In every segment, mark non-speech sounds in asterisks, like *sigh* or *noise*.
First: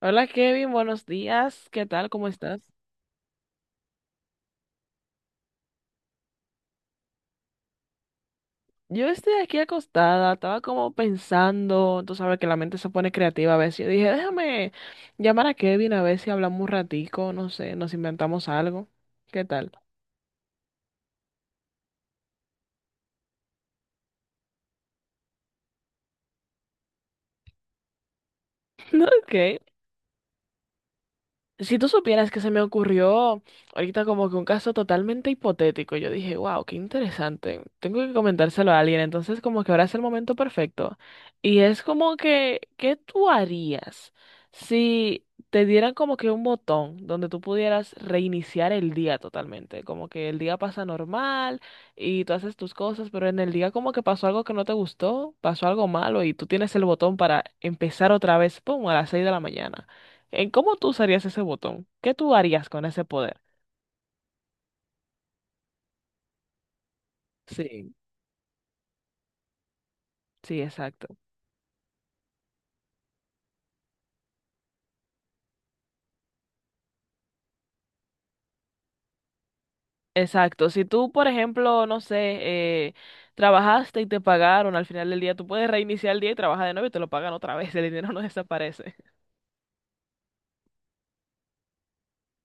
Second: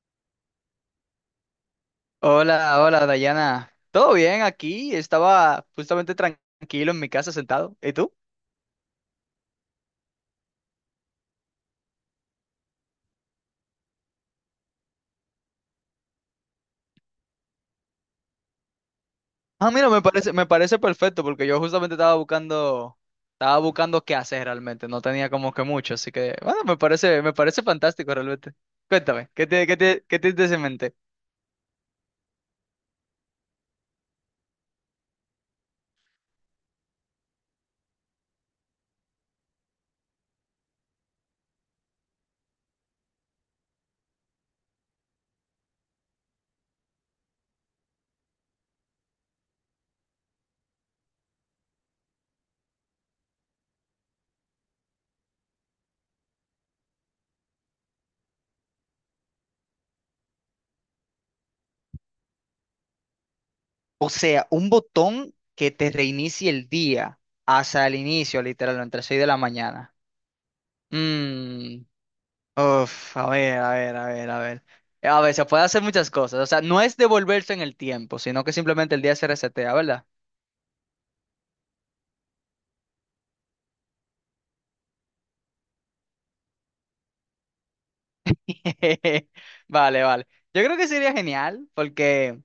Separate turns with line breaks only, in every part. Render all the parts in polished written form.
Hola Kevin, buenos días. ¿Qué tal? ¿Cómo estás?
Hola, hola Dayana. ¿Todo bien aquí? Estaba justamente tranquilo en mi casa sentado. ¿Y tú?
Yo estoy aquí acostada, estaba como pensando, tú sabes que la mente se pone creativa a veces. Yo dije, déjame llamar a Kevin a ver si hablamos un ratico, no sé, nos inventamos algo. ¿Qué
Ah,
tal?
mira, me parece perfecto porque yo justamente estaba buscando qué hacer realmente. No tenía como que mucho, así que bueno, me parece fantástico realmente. Cuéntame,
Ok,
qué tienes en mente?
si tú supieras que se me ocurrió ahorita como que un caso totalmente hipotético, yo dije, wow, qué interesante, tengo que comentárselo a alguien, entonces como que ahora es el momento perfecto. Y es como que, ¿qué tú harías si te dieran como que un botón donde tú pudieras reiniciar el día totalmente? Como que el día pasa normal y tú haces tus cosas, pero en el día como que pasó algo que no te gustó, pasó algo malo y tú tienes el botón para empezar otra vez, pum, a las 6 de la mañana. ¿En cómo tú usarías ese botón? ¿Qué tú harías con ese poder?
O sea, un botón que te reinicie el día hasta
Sí.
el inicio, literalmente, entre 6 de la mañana.
Sí, exacto.
Mmm. Uf, a ver, a ver, a ver, a ver. A ver, se puede hacer muchas cosas. O sea, no es devolverse en el tiempo, sino que simplemente el día se resetea, ¿verdad?
Exacto. Si tú, por ejemplo, no sé, eh, trabajaste y te pagaron al final del día, tú puedes reiniciar el día y trabajar de nuevo y te lo pagan otra vez. *laughs* El dinero no desaparece.
*laughs* Vale, vale. Yo creo que sería genial, porque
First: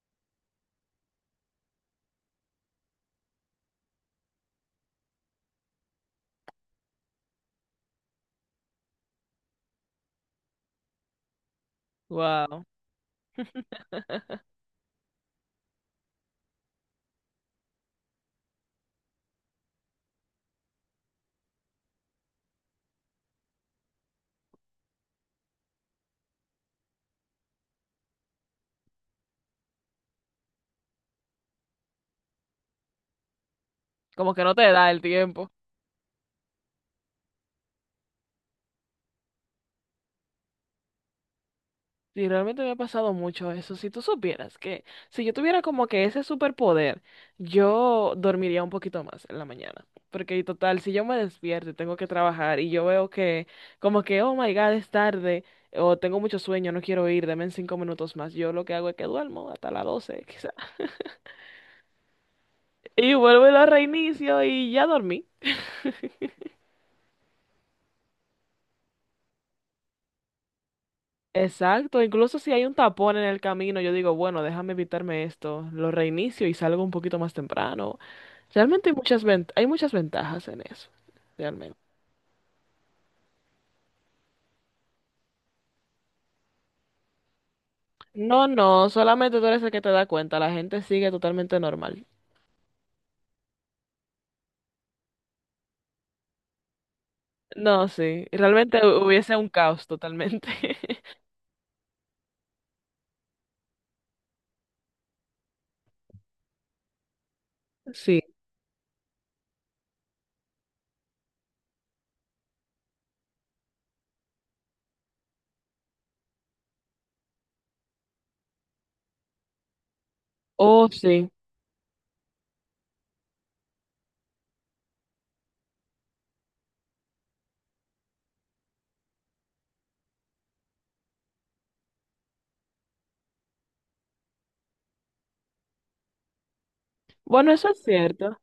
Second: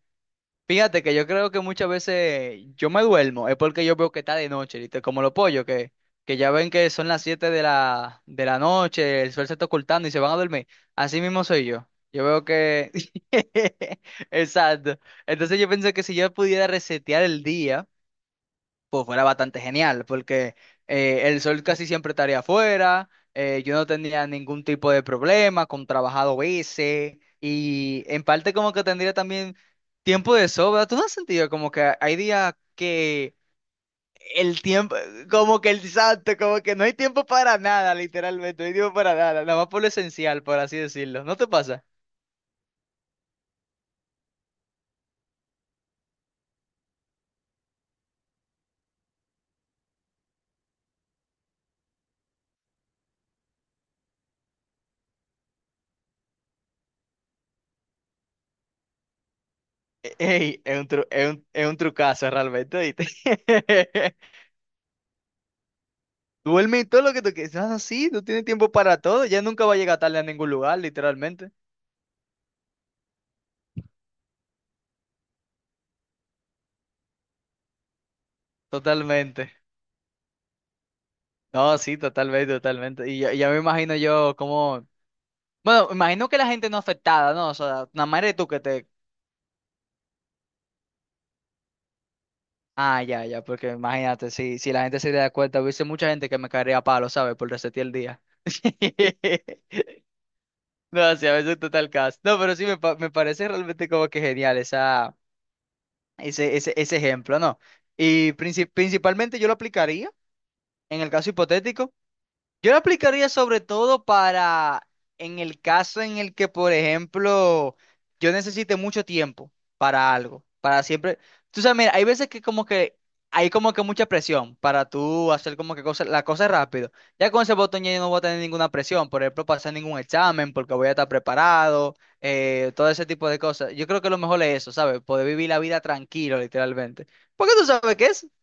fíjate que yo creo que muchas veces yo me duermo, es porque yo veo que está de noche, ¿viste? Como los pollos, que ya ven que son las 7 de la noche, el sol se está ocultando y se van a dormir. Así mismo soy yo. Yo veo
Wow.
que. *laughs* Exacto. Entonces yo pienso que si yo pudiera resetear el día pues fuera bastante genial, porque el sol casi siempre estaría afuera, yo no tendría ningún tipo de problema con trabajado ese, y en parte como que tendría también tiempo de sobra. ¿Tú no has sentido como que hay días que
Como que no
el
te da
tiempo,
el tiempo.
como que el santo, como que no hay tiempo para nada, literalmente, no hay tiempo para nada, nada más por lo esencial, por así decirlo, ¿no te pasa?
Sí, realmente me ha pasado mucho eso. Si tú supieras que si yo tuviera como que ese superpoder, yo dormiría un poquito más en la mañana. Porque y total, si yo me despierto y tengo que trabajar y yo veo que como que, oh my God, es tarde o tengo mucho sueño, no quiero ir, denme 5 minutos más. Yo lo que hago es que duermo hasta las 12 quizás.
Ey, es
*laughs*
un tru- es un, es un trucazo realmente, ¿oíste?
Y vuelvo y lo
*laughs*
reinicio y ya dormí.
Duerme y todo lo que tú quieras. Ah, sí, tú tienes tiempo para todo. Ya nunca va a llegar tarde a ningún lugar, literalmente.
Exacto, incluso si hay un tapón en el camino, yo digo, bueno, déjame evitarme esto, lo reinicio y salgo un poquito más temprano. Realmente hay
Totalmente.
hay muchas ventajas en eso, realmente.
No, sí, totalmente, totalmente. Y ya, ya me imagino yo como. Bueno, imagino que la gente no afectada, ¿no? O sea, nada más eres
No,
tú que te.
no, solamente tú eres el que te da cuenta, la gente sigue totalmente normal.
Ah, ya, ya, porque imagínate, si la gente se da cuenta, hubiese mucha gente que me caería a palo, ¿sabes? Por resetear
No,
el día.
sí, realmente hubiese un
*laughs*
caos totalmente.
No,
*laughs*
sí, a veces total caso. No, pero sí, me parece realmente como que genial ese ejemplo, ¿no?
Sí,
Y principalmente yo lo aplicaría. En el caso hipotético, yo lo aplicaría sobre todo para en el caso en el que, por ejemplo, yo necesite mucho tiempo para algo, para
oh,
siempre.
sí.
Tú sabes, mira, hay veces que como que hay como que mucha presión para tú hacer como que cosas, la cosa rápido. Ya con ese botón ya yo no voy a tener ninguna presión, por ejemplo, pasar ningún examen porque voy a estar preparado, todo ese tipo de cosas. Yo creo que lo mejor es eso, ¿sabes? Poder vivir la vida tranquilo, literalmente.
Bueno,
Porque tú
eso es
sabes qué es.
cierto.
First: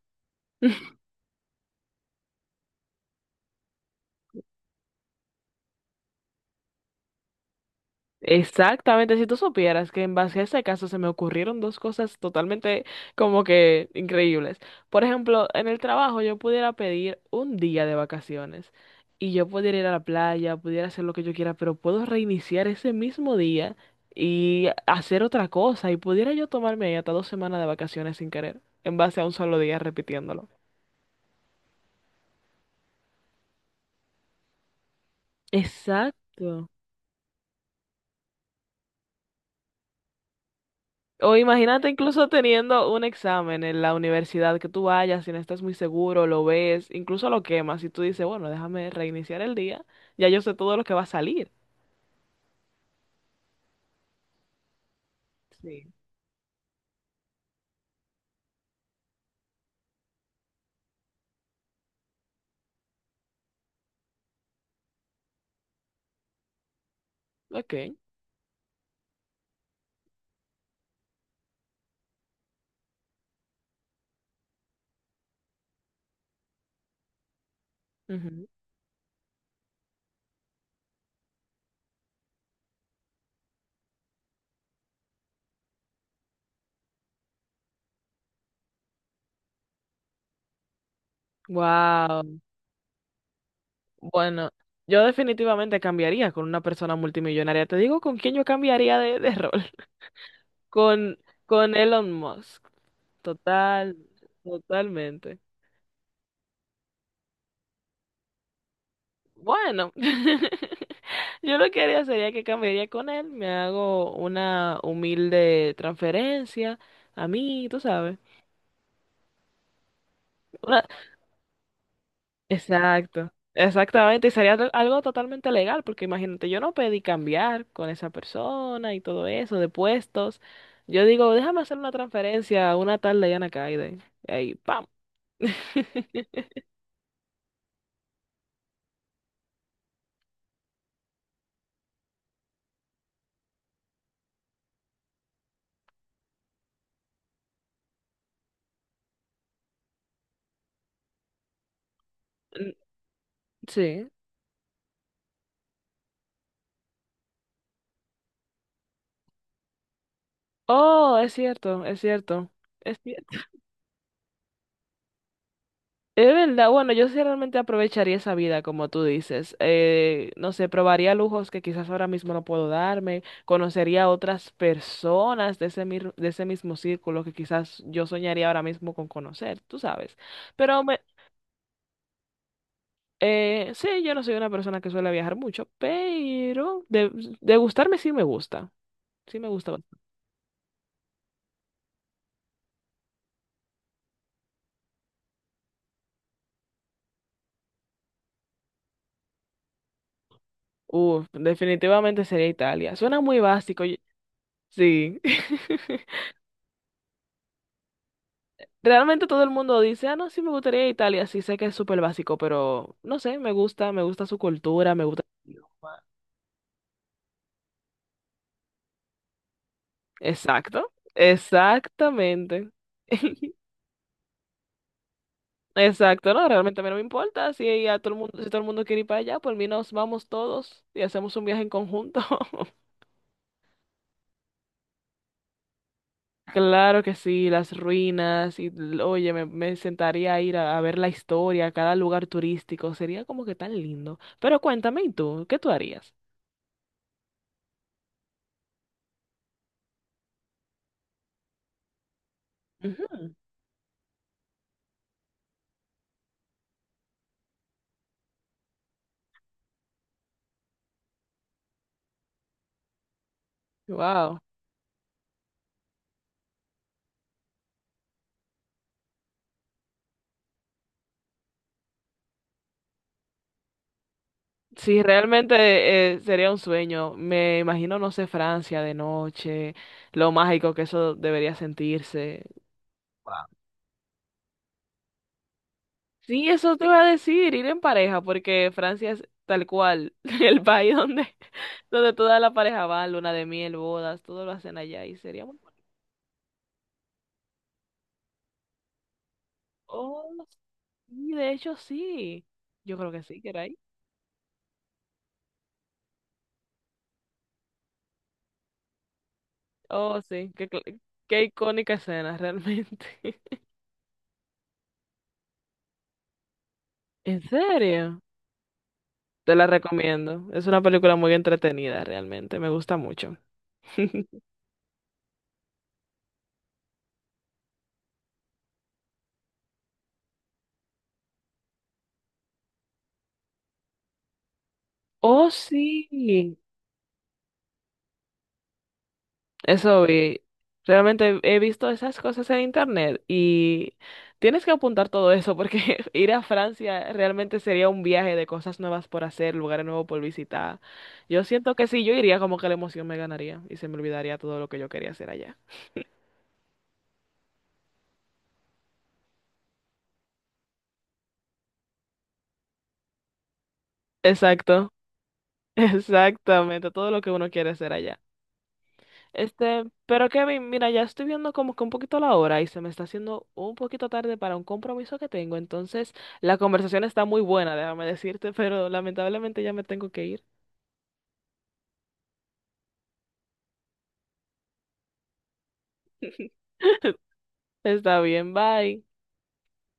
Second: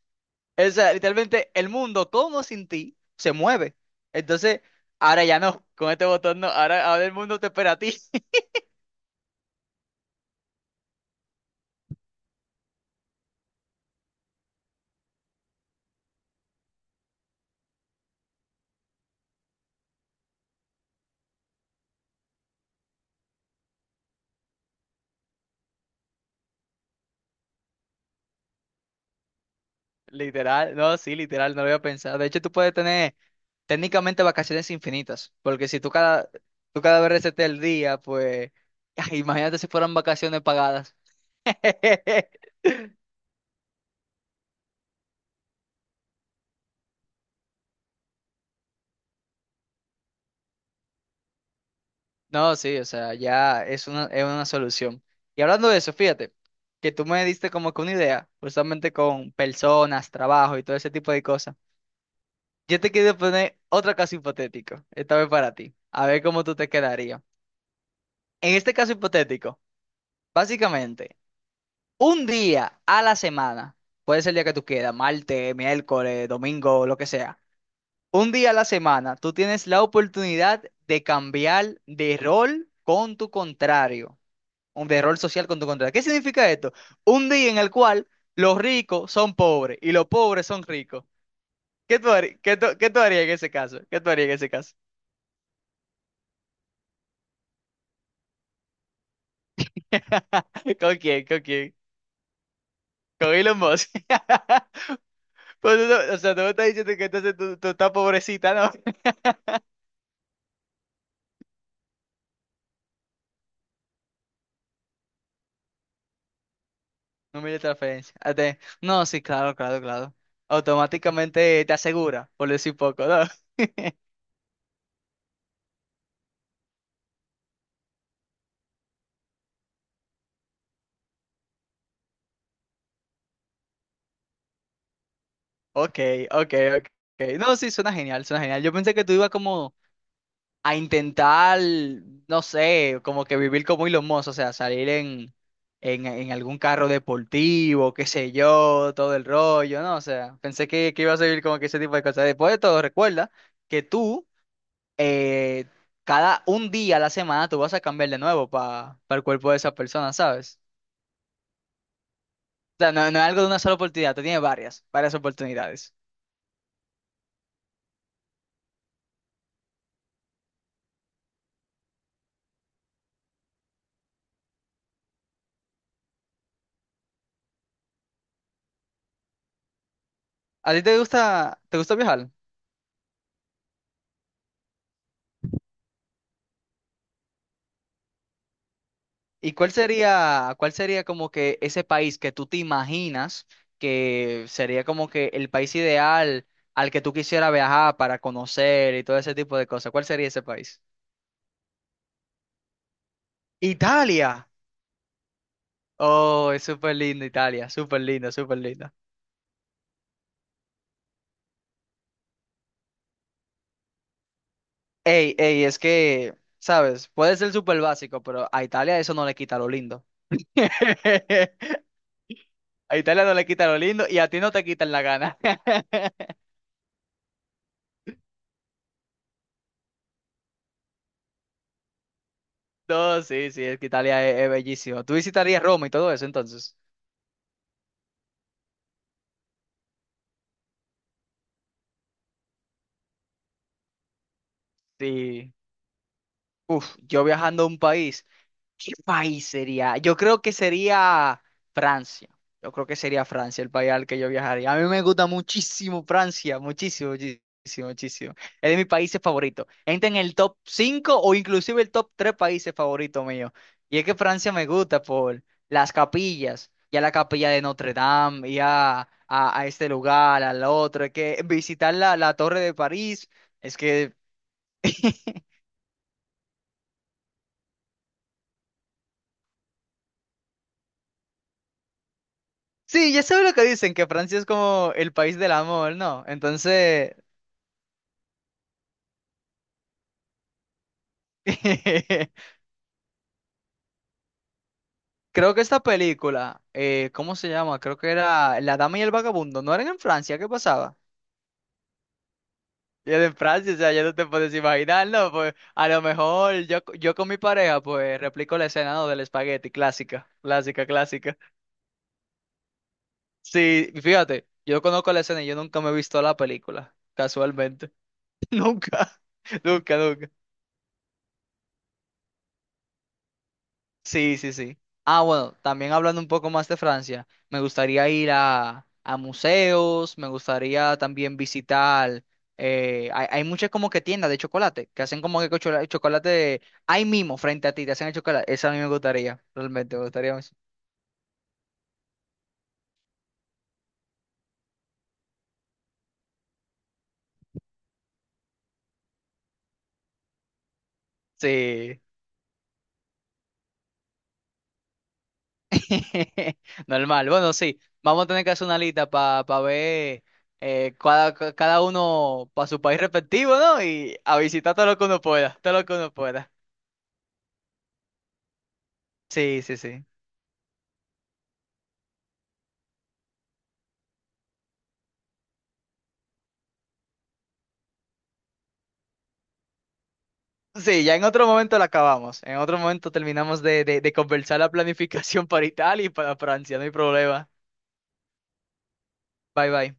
O
*laughs*
sea, literalmente el mundo todo sin ti se mueve. Entonces, ahora ya no, con este botón no, ahora el mundo te espera a ti. *laughs*
Exactamente, si tú supieras que en base a ese caso se me ocurrieron dos cosas totalmente como que increíbles. Por ejemplo, en el trabajo yo pudiera pedir un día de vacaciones y yo pudiera ir a la playa, pudiera hacer lo que yo quiera, pero puedo reiniciar ese mismo día y hacer otra cosa y pudiera yo tomarme ahí hasta 2 semanas de vacaciones sin querer, en base a un solo día repitiéndolo.
Literal, no, sí, literal, no lo había pensado. De hecho, tú puedes tener técnicamente vacaciones infinitas, porque si tú cada,
Exacto.
tú cada vez reseteas el día, pues, *laughs* imagínate si fueran vacaciones pagadas.
O
*laughs*
imagínate incluso teniendo un examen en la universidad que tú vayas, si no estás muy seguro, lo ves, incluso lo quemas y tú dices, bueno, déjame reiniciar el día, ya yo sé todo lo que va a salir.
No, sí, o sea, ya es una solución. Y hablando de
Sí.
eso, fíjate, que tú me diste como que una idea, justamente con personas, trabajo y todo ese tipo de cosas. Yo te quiero poner otro caso hipotético, esta vez para ti, a ver cómo tú te quedarías.
Ok.
En este caso hipotético, básicamente, un día a la semana, puede ser el día que tú quieras, martes, miércoles, domingo, lo que sea. Un día a la semana, tú tienes la oportunidad de cambiar de rol con tu contrario, un de rol social con tu contrario. ¿Qué significa esto? Un día en el cual los ricos son pobres y los pobres son ricos. ¿Qué tú
Wow.
harías, qué tú harías en ese caso? ¿Qué tú harías en ese
Bueno,
caso?
yo definitivamente cambiaría con una persona multimillonaria. Te digo con quién yo cambiaría de rol. *laughs*
*laughs* ¿Con
Con,
quién? ¿Con
con
quién?
Elon Musk.
Con Elon Musk.
Total,
*laughs*
totalmente.
Pues eso, o sea, tú me estás diciendo que entonces tú estás pobrecita, ¿no? *laughs*
Bueno. *laughs* Yo lo que haría sería que cambiaría con él, me hago una humilde transferencia a
Número de
mí, tú
transferencia.
sabes.
Ah, no, sí, claro, claro, claro.
Una...
Automáticamente te asegura, por decir poco, ¿no?
Exacto,
*laughs*
exactamente, y sería algo totalmente legal, porque imagínate, yo no pedí cambiar con esa persona y todo eso, de puestos. Yo digo, déjame hacer una transferencia a una tal Diana Kaide. Y ahí, ¡pam!
Ok,
*laughs*
ok, ok. No, sí, suena genial, suena genial. Yo pensé que tú ibas como a intentar, no sé, como que vivir como Elon Musk, o sea, salir en algún carro deportivo, qué sé yo, todo el rollo, ¿no? O sea, pensé que iba a vivir como que ese tipo de cosas. Después de
Mm.
todo, recuerda que
Sí.
tú, eh, cada un día a la semana, tú vas a cambiar de nuevo para el cuerpo de esa persona, ¿sabes?
Oh, es cierto, es cierto.
O sea,
Es
no, no
cier-
es algo de una sola oportunidad, tú tienes varias, varias oportunidades.
Es verdad, bueno, yo sí realmente aprovecharía esa vida, como tú dices. No sé, probaría lujos que quizás ahora mismo no puedo darme, conocería a otras personas de ese, de ese mismo círculo que quizás yo soñaría ahora mismo con conocer, tú sabes.
¿A ti
Pero
te
me,
gusta, te gusta viajar?
sí, yo no soy una persona que suele viajar mucho, pero de gustarme sí me gusta. Sí me
¿Y
gusta
cuál
bastante.
sería, cuál sería como que ese país que tú te imaginas que sería como que el país ideal al que tú quisieras viajar para conocer y todo ese tipo de cosas? ¿Cuál sería ese país?
Uf, definitivamente sería Italia. Suena muy básico.
Italia.
Sí. *laughs*
Oh, es súper lindo Italia, súper lindo, súper lindo.
Realmente todo el mundo dice, ah, no, sí me gustaría Italia, sí sé que es súper básico, pero no sé, me gusta su cultura, me gusta...
Ey, ey, es que, ¿sabes? Puede ser súper básico, pero a Italia eso no le quita lo lindo.
Exacto,
*laughs*
exactamente.
A Italia no le quita
*laughs*
lo lindo y a ti no te quitan la gana.
Exacto,
*laughs*
no, realmente a mí no me importa, si a todo el mundo, si todo el mundo quiere ir para allá, por mí nos vamos todos y hacemos un viaje en conjunto. *laughs*
No, sí, sí, es que Italia es bellísimo. ¿Tú visitarías Roma y todo eso entonces?
Claro que sí, las ruinas, oye, me sentaría a ir a ver la historia, a cada lugar turístico, sería como que tan lindo. Pero cuéntame, ¿y tú?
Sí.
¿Qué tú harías?
Uf, yo viajando a un país, ¿qué país sería? Yo creo que sería Francia. Yo creo que sería Francia el país al que yo viajaría. A mí me gusta muchísimo Francia, muchísimo, muchísimo, muchísimo. Es de mis países favoritos. Entra en el top 5 o inclusive el top 3 países favoritos míos. Y es que
Wow.
Francia me gusta por las capillas, ya la capilla de Notre Dame, ya a este lugar, al otro. Es que visitar la Torre de París, es que...
Sí,
*laughs*
realmente sería un sueño. Me imagino, no sé, Francia de noche, lo mágico que eso debería sentirse.
Sí, ya sabes lo que dicen, que Francia es como el país del amor, ¿no?
Sí, eso te iba a
Entonces,
decir, ir en pareja, porque Francia es tal cual *laughs* el país donde, donde toda la
*laughs*
pareja va, luna de miel, bodas, todo lo hacen allá y sería
creo
muy...
que
bueno.
esta película, ¿cómo se llama? Creo que era La Dama y el Vagabundo, ¿no eran en Francia?
Oh,
¿Qué pasaba?
sí, de hecho sí. Yo creo
Y
que
era en
sí, que era
Francia,
ahí.
o sea, ya no te puedes imaginar, ¿no? Pues a lo mejor yo, yo con mi pareja, pues replico la escena, ¿no? Del espagueti,
Oh,
clásica,
sí, qué,
clásica, clásica.
qué icónica escena realmente. *laughs*
Sí, fíjate, yo conozco la escena y yo nunca me he visto la película,
¿En
casualmente.
serio?
*laughs* Nunca,
Te la
nunca, nunca.
recomiendo. Es una película muy entretenida, realmente. Me gusta mucho.
Sí,
*laughs*
sí, sí. Ah, bueno, también hablando un poco más de Francia, me gustaría ir a museos, me gustaría también visitar, hay muchas como que tiendas de chocolate, que hacen como
Oh,
que
sí.
chocolate ahí mismo, frente a ti, te hacen el chocolate. Eso a mí me gustaría, realmente,
Eso
me gustaría
vi.
mucho.
Realmente he visto esas cosas en internet y tienes que apuntar todo eso porque *laughs* ir a Francia realmente sería un viaje de cosas nuevas por hacer, lugares nuevos por visitar. Yo siento que
Sí,
si yo iría, como que la emoción me ganaría y se me olvidaría todo lo que yo quería hacer allá.
*laughs* normal. Bueno, sí, vamos a tener que hacer una lista para ver cada uno para su país respectivo, ¿no? Y a visitar todo
Exacto,
lo que uno pueda, todo
*laughs*
lo que uno pueda.
exactamente, todo lo que uno quiere hacer allá.
Sí, sí,
Este,
sí.
pero Kevin, mira, ya estoy viendo como que un poquito la hora y se me está haciendo un poquito tarde para un compromiso que tengo. Entonces, la conversación está muy buena, déjame decirte, *laughs* pero lamentablemente ya me tengo que ir.
Sí, ya en otro momento la acabamos. En otro momento terminamos de conversar la planificación para Italia y para Francia. No hay
*laughs*
problema.
Está bien, bye.
Bye bye.